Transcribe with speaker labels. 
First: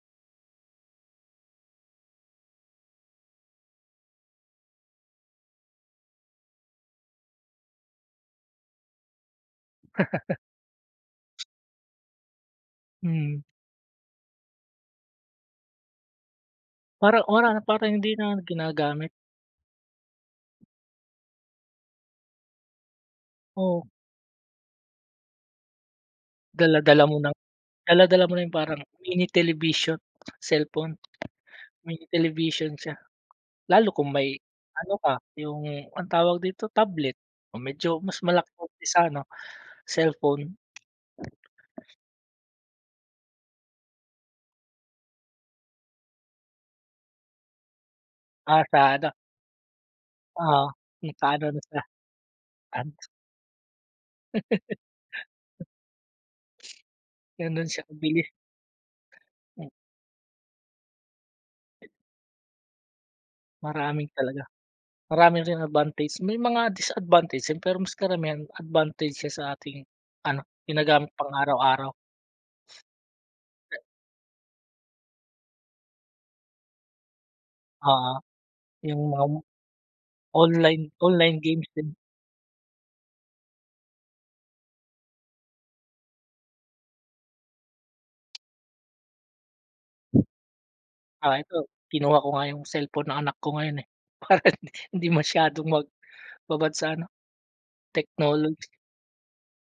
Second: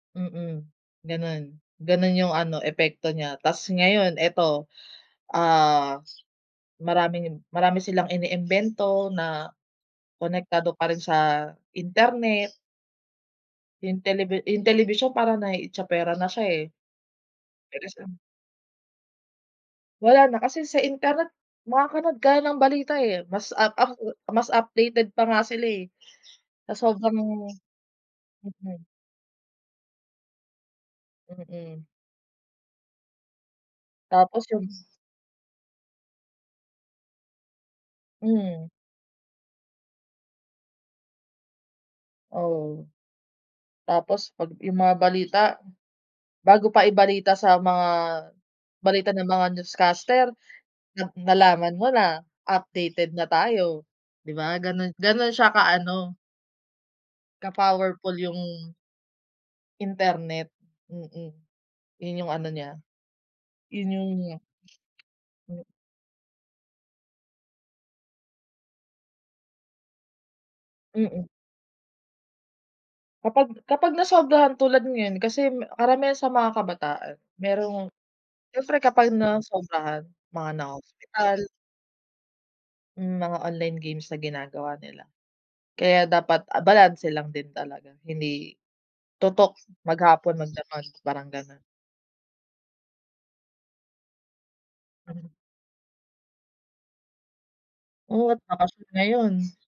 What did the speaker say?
Speaker 1: Mm, gano'n, gano'n yung ano epekto niya, tas ngayon ito, ah, maraming-marami silang iniimbento na konektado pa rin sa internet.
Speaker 2: Mm.
Speaker 1: Yung telebi yung telebisyon para naiitsapuwera na siya, eh.
Speaker 2: Parang wala na,
Speaker 1: Para
Speaker 2: parang
Speaker 1: sam
Speaker 2: hindi na ginagamit.
Speaker 1: Wala na, kasi sa internet makakanood ka na ng balita, eh, mas up
Speaker 2: Oo.
Speaker 1: ang, oh, mas updated pa nga sila, eh, sa
Speaker 2: Dala-dala mo na,
Speaker 1: sobrang
Speaker 2: dala-dala mo na yung parang
Speaker 1: mm.
Speaker 2: mini televison, cellphone,
Speaker 1: Mm.
Speaker 2: mini television siya lalo kung may
Speaker 1: Tapos yung
Speaker 2: ano ka, yung anong tawag dito tablet o medyo mas malaki
Speaker 1: Hmm.
Speaker 2: kesa ano, cellphone.
Speaker 1: Ow! Tapos pag yung mga balita, bago pa ibalita sa mga
Speaker 2: Ah, sa ano.
Speaker 1: balita ng mga newscaster,
Speaker 2: Oo,
Speaker 1: na
Speaker 2: nakaano na
Speaker 1: nalaman
Speaker 2: siya
Speaker 1: mo na
Speaker 2: at.
Speaker 1: updated na tayo, di ba, ganun ganun siya ka ano. Ka
Speaker 2: Ganon siya
Speaker 1: powerful
Speaker 2: kabilis.
Speaker 1: yung
Speaker 2: M
Speaker 1: internet, mm, yun yung ano niya, yun
Speaker 2: Maraming
Speaker 1: yung
Speaker 2: talaga, marami
Speaker 1: Hmm.
Speaker 2: rin advantage may mga disadvantage yan pero mas karamihan advantage siya sa ating ano, ginagamit
Speaker 1: Mm.
Speaker 2: pang araw-araw.
Speaker 1: Kapag kapag nasobrahan tulad ngayon kasi karamihan sa mga kabataan merong
Speaker 2: Oo,
Speaker 1: siyempre
Speaker 2: yung
Speaker 1: kapag
Speaker 2: mga
Speaker 1: nasobrahan mga
Speaker 2: online, online
Speaker 1: naho-hospital.
Speaker 2: games din.
Speaker 1: Hmm, mga online games na ginagawa nila, kaya dapat, ah, balanse lang din talaga, hindi tutok maghapon, magdamag, parang
Speaker 2: Oh, ito,
Speaker 1: gano'n.
Speaker 2: kinuha ko nga yung cellphone ng anak ko ngayon, eh, para hindi, hindi
Speaker 1: Hmm.
Speaker 2: masyadong magbabad sa ano,
Speaker 1: Oo at
Speaker 2: technology.
Speaker 1: bakasyon ngayon.